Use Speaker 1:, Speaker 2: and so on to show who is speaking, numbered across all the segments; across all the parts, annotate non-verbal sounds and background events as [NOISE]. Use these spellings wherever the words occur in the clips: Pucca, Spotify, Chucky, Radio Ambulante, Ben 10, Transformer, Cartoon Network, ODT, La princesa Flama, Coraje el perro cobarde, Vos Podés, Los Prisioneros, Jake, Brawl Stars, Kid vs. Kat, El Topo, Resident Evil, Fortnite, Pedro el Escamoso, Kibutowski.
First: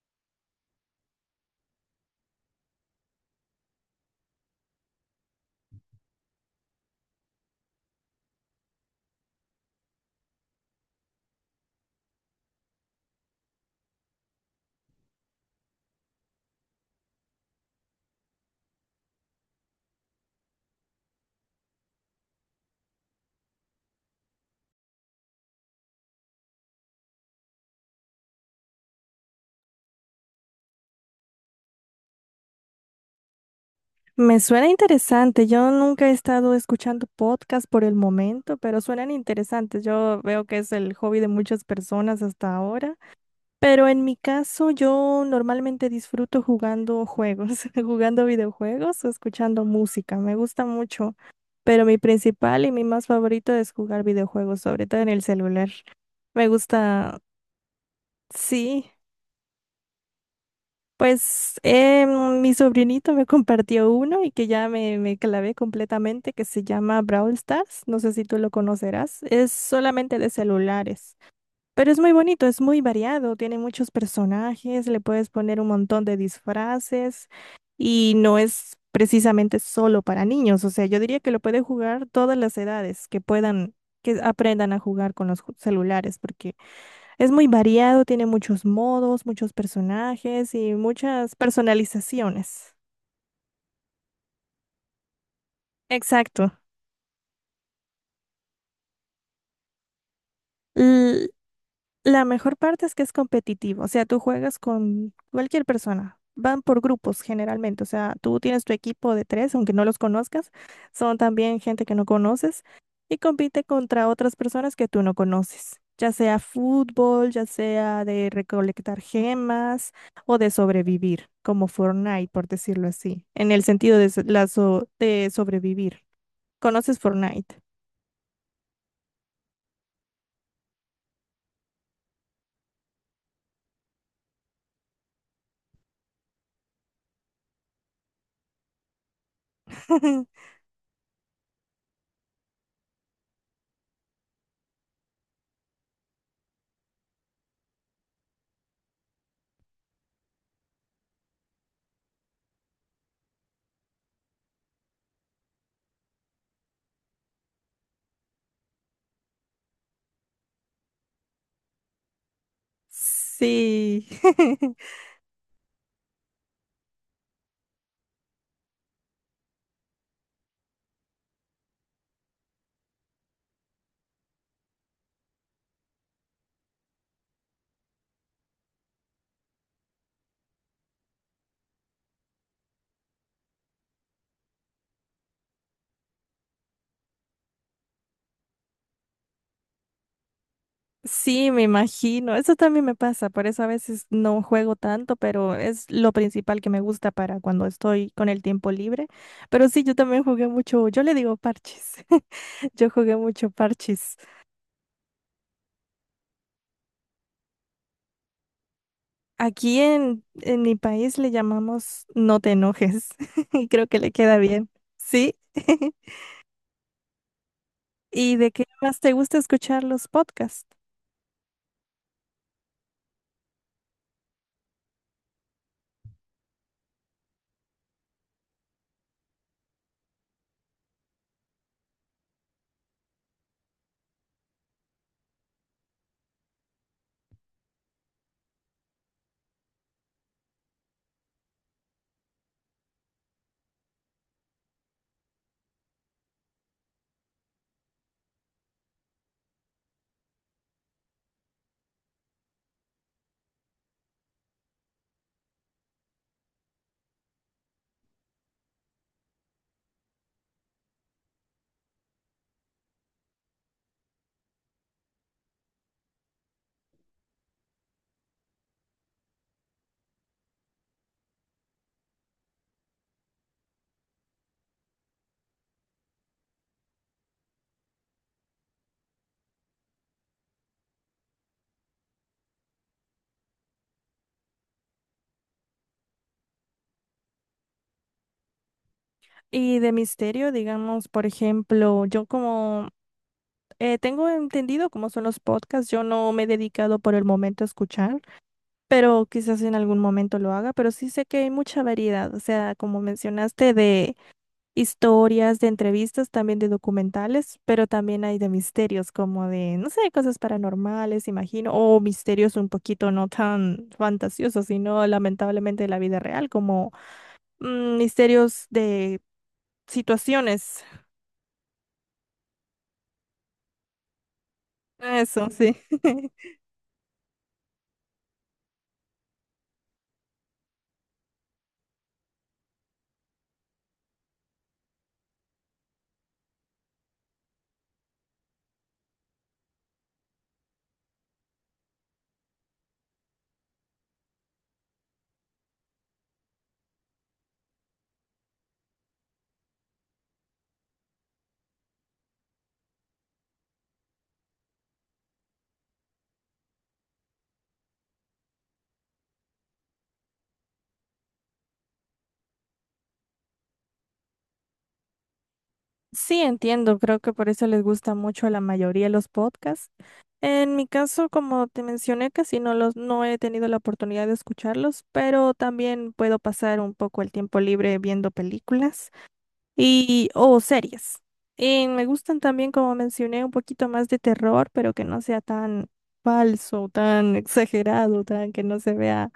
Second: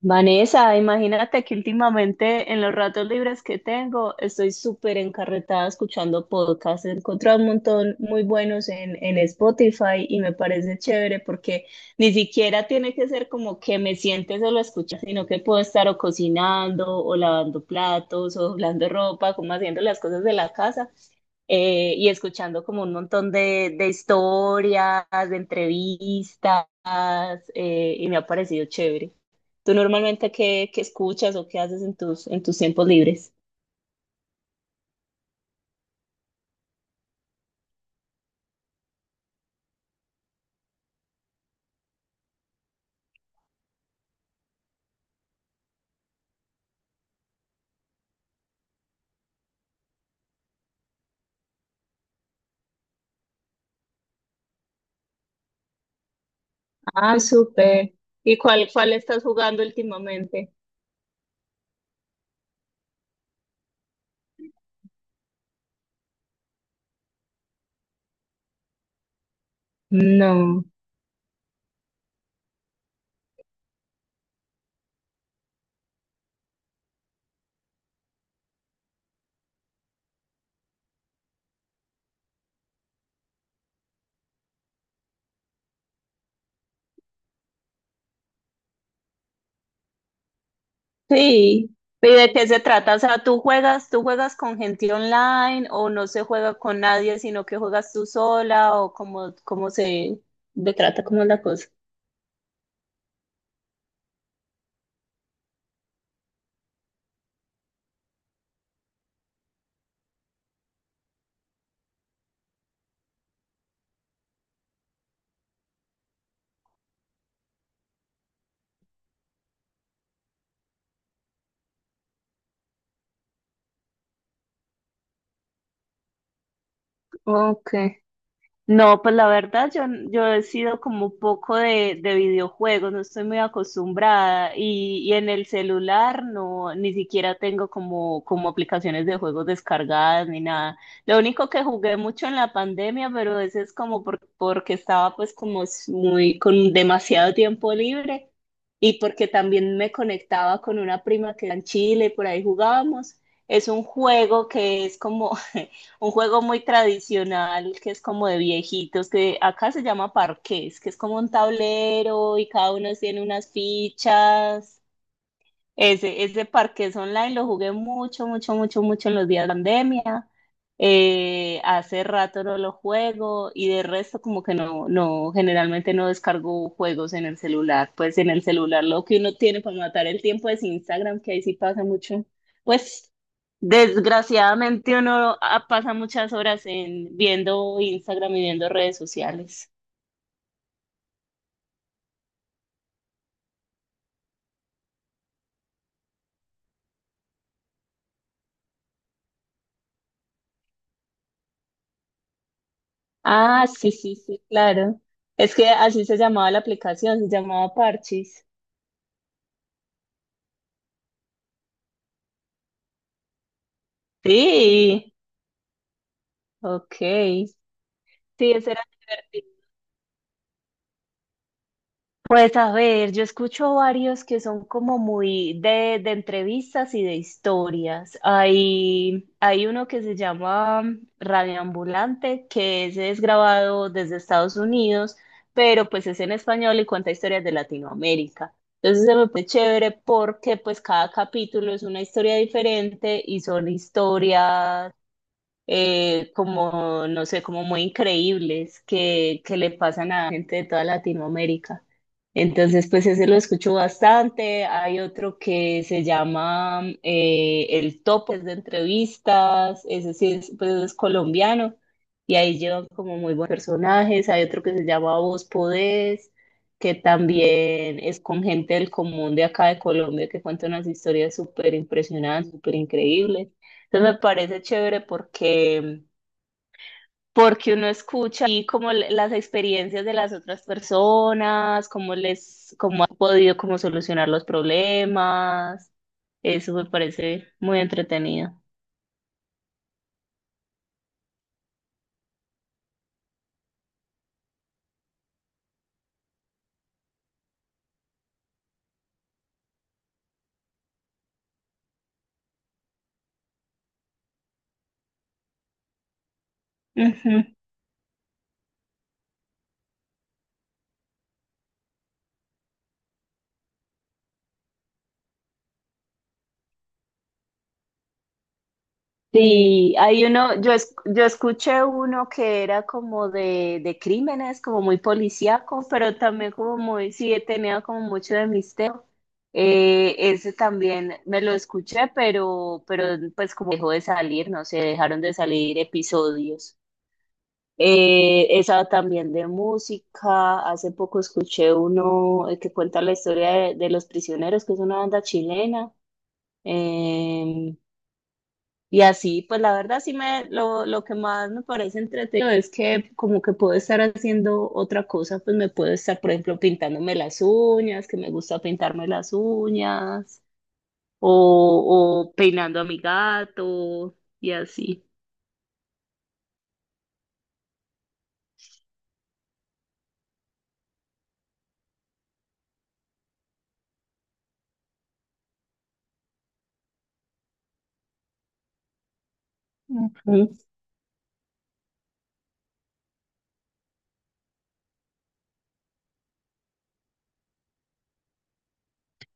Speaker 1: Vanessa, imagínate que últimamente en los ratos libres que tengo estoy súper encarretada escuchando podcasts. He encontrado un montón muy buenos en Spotify y me parece chévere porque ni siquiera tiene que ser como que me siente solo a escuchar, sino que puedo estar o cocinando o lavando platos o doblando ropa, como haciendo las cosas de la casa, y escuchando como un montón de historias, de entrevistas. Y me ha parecido chévere. ¿Tú normalmente qué escuchas o qué haces en en tus tiempos libres?
Speaker 2: Me suena interesante. Yo nunca he estado escuchando podcast por el momento, pero suenan interesantes. Yo veo que es el hobby de muchas personas hasta ahora. Pero en mi caso, yo normalmente disfruto jugando juegos, [LAUGHS] jugando videojuegos o escuchando música. Me gusta mucho, pero mi principal y mi más favorito es jugar videojuegos, sobre todo en el celular. Me gusta,
Speaker 1: Ah, súper. ¿Y
Speaker 2: sí.
Speaker 1: cuál estás jugando últimamente?
Speaker 2: Pues mi sobrinito me compartió uno y que ya me clavé completamente, que se llama Brawl Stars. No sé si tú lo conocerás. Es solamente de
Speaker 1: No.
Speaker 2: celulares, pero es muy bonito, es muy variado, tiene muchos personajes, le puedes poner un montón de disfraces y no es precisamente solo para niños. O sea, yo diría que lo puede jugar todas las edades que puedan, que aprendan a jugar con los celulares, porque es muy variado, tiene muchos modos, muchos personajes y muchas
Speaker 1: Sí. ¿Y de qué se
Speaker 2: personalizaciones.
Speaker 1: trata? O sea, tú juegas con gente online o no se
Speaker 2: Exacto.
Speaker 1: juega con nadie, sino que juegas tú sola o cómo se de trata, cómo es la cosa?
Speaker 2: La mejor parte es que es competitivo, o sea, tú juegas con cualquier persona, van por grupos generalmente, o sea, tú tienes tu equipo de tres, aunque no los conozcas, son también gente que no conoces y compite contra otras personas que tú no conoces, ya sea fútbol, ya sea de recolectar gemas o de sobrevivir, como Fortnite, por decirlo así, en el sentido de, de sobrevivir. ¿Conoces Fortnite?
Speaker 1: Ok. No, pues la verdad yo he sido como un poco de videojuegos, no estoy muy acostumbrada y en el celular no, ni siquiera tengo como aplicaciones de juegos descargadas ni
Speaker 2: [LAUGHS]
Speaker 1: nada. Lo único que jugué mucho en la pandemia, pero ese es como porque estaba pues como muy con demasiado tiempo libre y porque también me conectaba con una prima que era en Chile, por ahí jugábamos. Es un juego que es como... [LAUGHS] un juego muy tradicional que es como de viejitos, que acá se llama parqués, que es como un tablero y cada uno tiene unas
Speaker 2: Sí. [LAUGHS]
Speaker 1: fichas. Ese parqués online lo jugué mucho, mucho, mucho, mucho en los días de pandemia. Hace rato no lo juego y de resto como que no, generalmente no descargo juegos en el celular. Pues en el celular lo que uno tiene para matar el tiempo es Instagram, que ahí sí pasa mucho. Pues desgraciadamente uno pasa muchas horas en viendo Instagram y viendo redes sociales.
Speaker 2: Sí, me imagino. Eso también me pasa, por eso a veces no juego tanto, pero es lo principal que me gusta para cuando estoy con el tiempo libre. Pero sí, yo también jugué mucho, yo le digo parches, [LAUGHS] yo jugué mucho
Speaker 1: Ah, sí,
Speaker 2: parches.
Speaker 1: sí, sí, claro. Es que así se llamaba la aplicación, se llamaba Parchis.
Speaker 2: Aquí en mi país le llamamos no te enojes [LAUGHS] y creo que le queda bien.
Speaker 1: Sí,
Speaker 2: Sí. [LAUGHS]
Speaker 1: ok.
Speaker 2: ¿Y de
Speaker 1: Sí,
Speaker 2: qué
Speaker 1: ese era
Speaker 2: más te gusta
Speaker 1: divertido.
Speaker 2: escuchar los podcasts?
Speaker 1: Pues a ver, yo escucho varios que son como muy de entrevistas y de historias. Hay uno que se llama Radio Ambulante, que ese es grabado desde Estados Unidos, pero pues es en español y cuenta historias de Latinoamérica. Entonces se me fue chévere porque pues cada capítulo es una historia diferente y son historias, como, no sé, como muy increíbles que le pasan a gente de toda Latinoamérica. Entonces, pues ese lo escucho bastante. Hay otro que se llama El Topo, es de entrevistas, ese sí es, pues es colombiano y ahí llevan como muy buenos personajes. Hay otro que se llama Vos Podés, que también es con gente del común de acá de Colombia que cuenta unas historias súper impresionantes, súper increíbles. Entonces me parece chévere porque uno escucha y como las experiencias de las otras personas, cómo les, cómo han podido como solucionar los problemas. Eso me parece muy entretenido.
Speaker 2: Y de misterio, digamos, por ejemplo, yo como… tengo entendido cómo son los podcasts. Yo no me he dedicado por el momento a escuchar, pero quizás en algún momento lo haga. Pero sí sé que hay mucha variedad. O sea, como mencionaste, de historias, de entrevistas, también de
Speaker 1: Ujú.
Speaker 2: documentales, pero también hay de misterios, como de, no sé, cosas paranormales, imagino, o misterios un poquito no tan fantasiosos, sino lamentablemente de la vida real, como misterios de
Speaker 1: Sí, hay uno,
Speaker 2: situaciones.
Speaker 1: yo escuché uno que era como de crímenes, como muy
Speaker 2: Eso, sí.
Speaker 1: policíaco, pero
Speaker 2: [LAUGHS]
Speaker 1: también como muy, sí, tenía como mucho de misterio. Ese también me lo escuché, pero pues como dejó de salir, no sé, dejaron de salir episodios. Esa también de música, hace poco escuché uno, que cuenta la historia de Los Prisioneros, que es una banda chilena. Em, y así, pues la verdad sí lo que más me parece entretenido es que como que puedo estar haciendo otra cosa, pues me puedo estar, por ejemplo, pintándome las uñas, que me gusta pintarme las uñas, o peinando a mi gato, y así.
Speaker 2: Sí, entiendo, creo que por eso les gusta mucho a la mayoría los podcasts. En mi caso, como te mencioné, casi no los, no he tenido la oportunidad de escucharlos, pero también puedo pasar un poco el tiempo libre viendo películas
Speaker 1: Mm.
Speaker 2: y
Speaker 1: Ujú.
Speaker 2: o series. Y me gustan también, como mencioné, un poquito más de terror, pero que no sea tan falso, tan [LAUGHS] exagerado, tan que no se vea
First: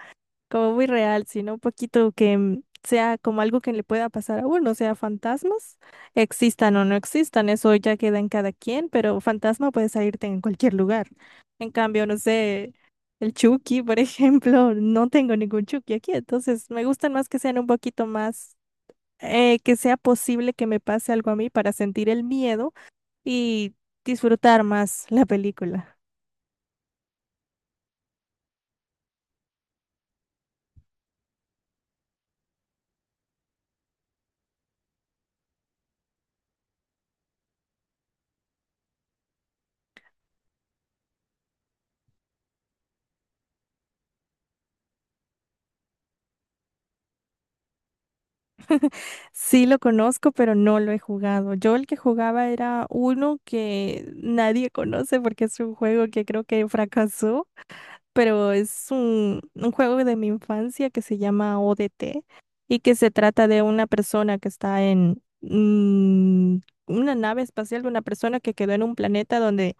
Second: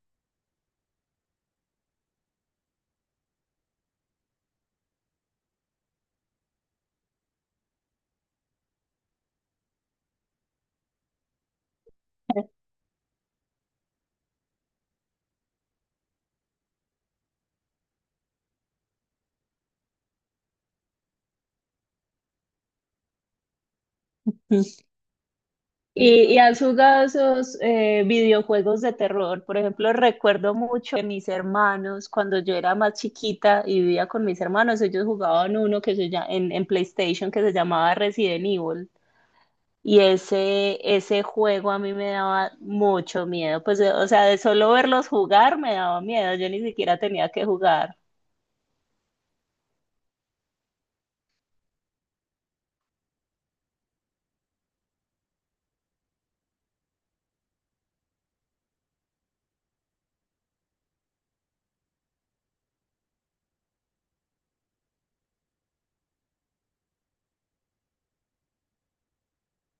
Speaker 2: como muy real, sino un poquito que sea como algo que le pueda pasar a uno, o sea, fantasmas, existan o no existan, eso ya queda en cada quien, pero fantasma puede salirte en cualquier lugar. En cambio, no
Speaker 1: [LAUGHS]
Speaker 2: sé, el Chucky, por [LAUGHS] ejemplo, no tengo ningún Chucky aquí, entonces me gustan más que sean un poquito más, que sea posible que me pase algo a mí para sentir el miedo y disfrutar más la película.
Speaker 1: ¿Y, y has jugado esos videojuegos de terror? Por ejemplo, recuerdo mucho que mis hermanos, cuando yo era más chiquita y vivía con mis hermanos, ellos jugaban uno que se llama, en PlayStation, que se llamaba Resident Evil. Y ese juego a mí me daba mucho miedo. Pues, o sea, de solo verlos jugar me daba miedo. Yo ni siquiera tenía que jugar.
Speaker 2: Sí lo conozco, pero no lo he jugado. Yo el que jugaba era uno que nadie conoce porque es un juego que creo que fracasó, pero es un juego de mi infancia que se llama ODT y que se trata de una persona que está en una nave espacial, de una persona que quedó en un planeta donde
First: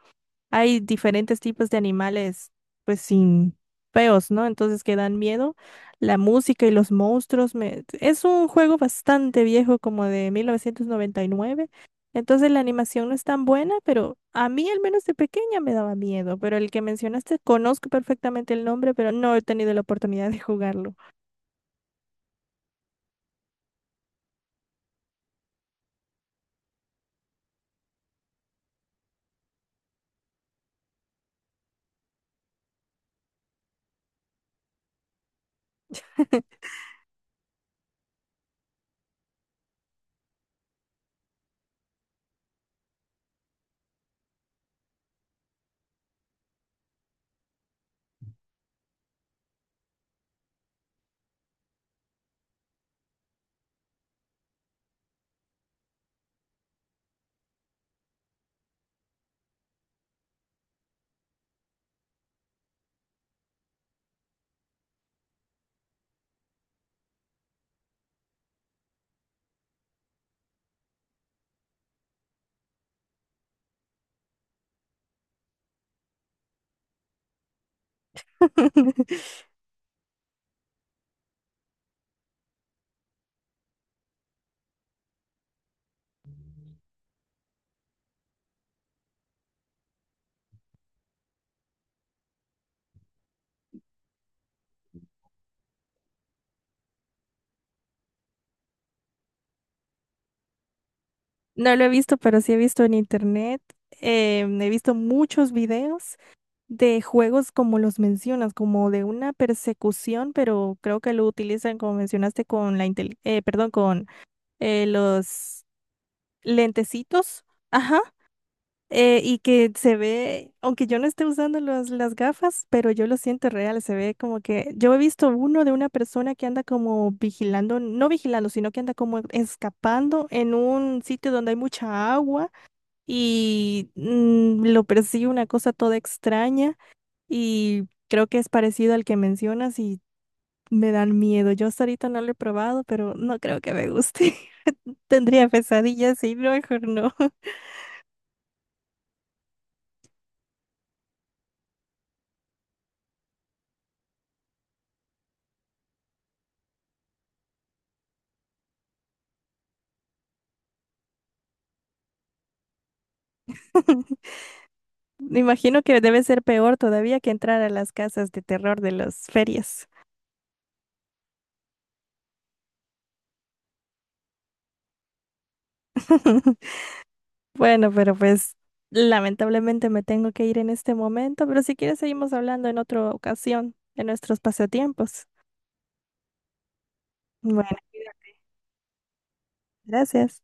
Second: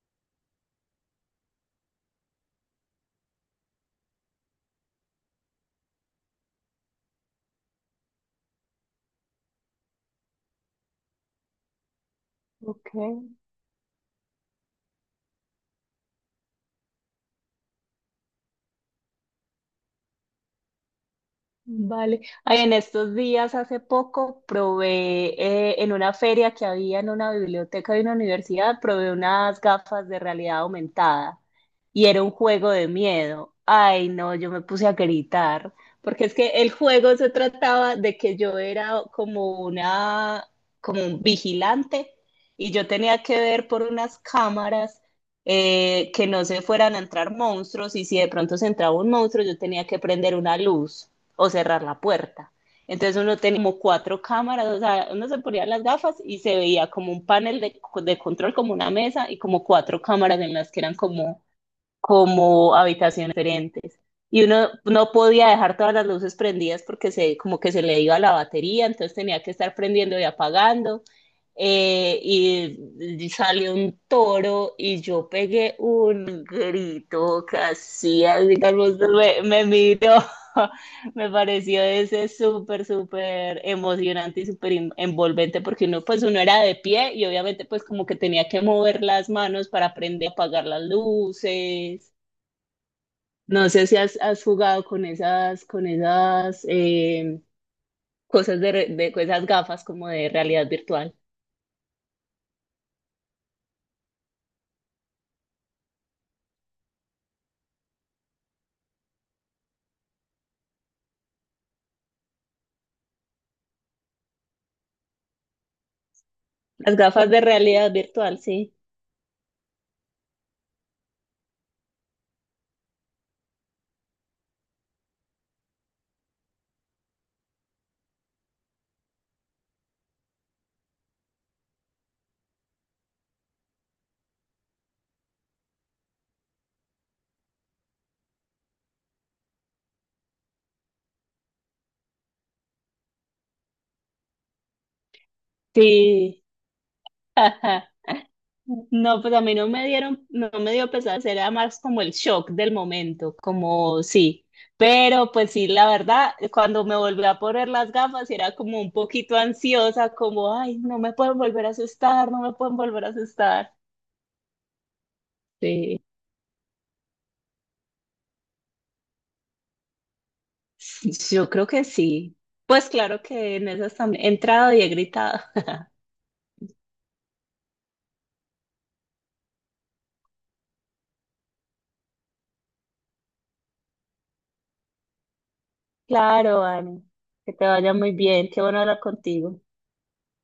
Speaker 2: hay diferentes tipos de animales, pues sin feos, ¿no? Entonces que dan miedo. La música y los monstruos, me… es un juego bastante viejo, como de 1999. Entonces la
Speaker 1: Ok.
Speaker 2: animación no es tan buena, pero a mí al menos de pequeña me daba miedo. Pero el que mencionaste, conozco perfectamente el nombre, pero no he tenido la oportunidad de jugarlo.
Speaker 1: Vale. Ay, en estos días, hace poco, probé en una feria que había en una biblioteca de una universidad, probé unas gafas de realidad aumentada y era un juego de miedo. Ay, no, yo me puse a gritar, porque es que el juego se trataba de que yo era como una, como un vigilante y yo tenía que ver por unas cámaras, que no se fueran a entrar monstruos y si de pronto se entraba un monstruo, yo tenía que prender una luz o cerrar la puerta. Entonces uno tenía como cuatro cámaras, o sea, uno se ponía las gafas y se veía como un panel de control, como una mesa y como cuatro cámaras en las que eran como, como habitaciones diferentes. Y uno no podía dejar todas las luces prendidas porque se, como que se le iba la batería, entonces tenía que estar prendiendo y apagando. Y salió un toro y yo pegué un grito casi, digamos,
Speaker 2: [LAUGHS]
Speaker 1: me miró. [LAUGHS] Me pareció ese súper, súper emocionante y súper envolvente porque uno, pues uno era de pie y obviamente pues como que tenía que mover las manos para aprender a apagar las luces. No sé si has jugado con esas cosas re- de con esas gafas como de realidad virtual.
Speaker 2: No lo he visto, pero sí he visto en internet. He visto muchos videos de juegos como los mencionas, como de una persecución, pero creo que lo utilizan, como mencionaste, con la perdón, con los
Speaker 1: Las gafas de
Speaker 2: lentecitos,
Speaker 1: realidad
Speaker 2: ajá,
Speaker 1: virtual, sí.
Speaker 2: y que se ve, aunque yo no esté usando las gafas, pero yo lo siento real. Se ve como que yo he visto uno de una persona que anda como vigilando, no vigilando, sino que anda como escapando en un sitio donde hay mucha agua y lo persigue una cosa toda extraña. Y creo que es parecido al que mencionas y me dan miedo. Yo hasta ahorita no lo he probado, pero no creo que me guste. [LAUGHS] Tendría pesadillas y
Speaker 1: Sí.
Speaker 2: no, mejor no.
Speaker 1: [LAUGHS] No, pues a mí no me dieron, no me dio pesar, era más como el shock del momento, como sí. Pero pues sí, la verdad, cuando me volví a poner las gafas, era como un poquito ansiosa, como, ay, no me pueden volver a asustar, no me pueden volver a asustar.
Speaker 2: [LAUGHS] Me imagino que
Speaker 1: Sí,
Speaker 2: debe ser peor todavía que entrar a las casas de terror de las ferias.
Speaker 1: yo creo que sí. Pues claro que en esas también he entrado y he gritado. [LAUGHS]
Speaker 2: [LAUGHS] Bueno, pero pues lamentablemente me tengo que ir en este momento, pero si quieres seguimos hablando en otra ocasión de nuestros pasatiempos.
Speaker 1: Claro, Ani, que te
Speaker 2: Bueno,
Speaker 1: vaya muy bien, qué bueno hablar contigo.
Speaker 2: gracias.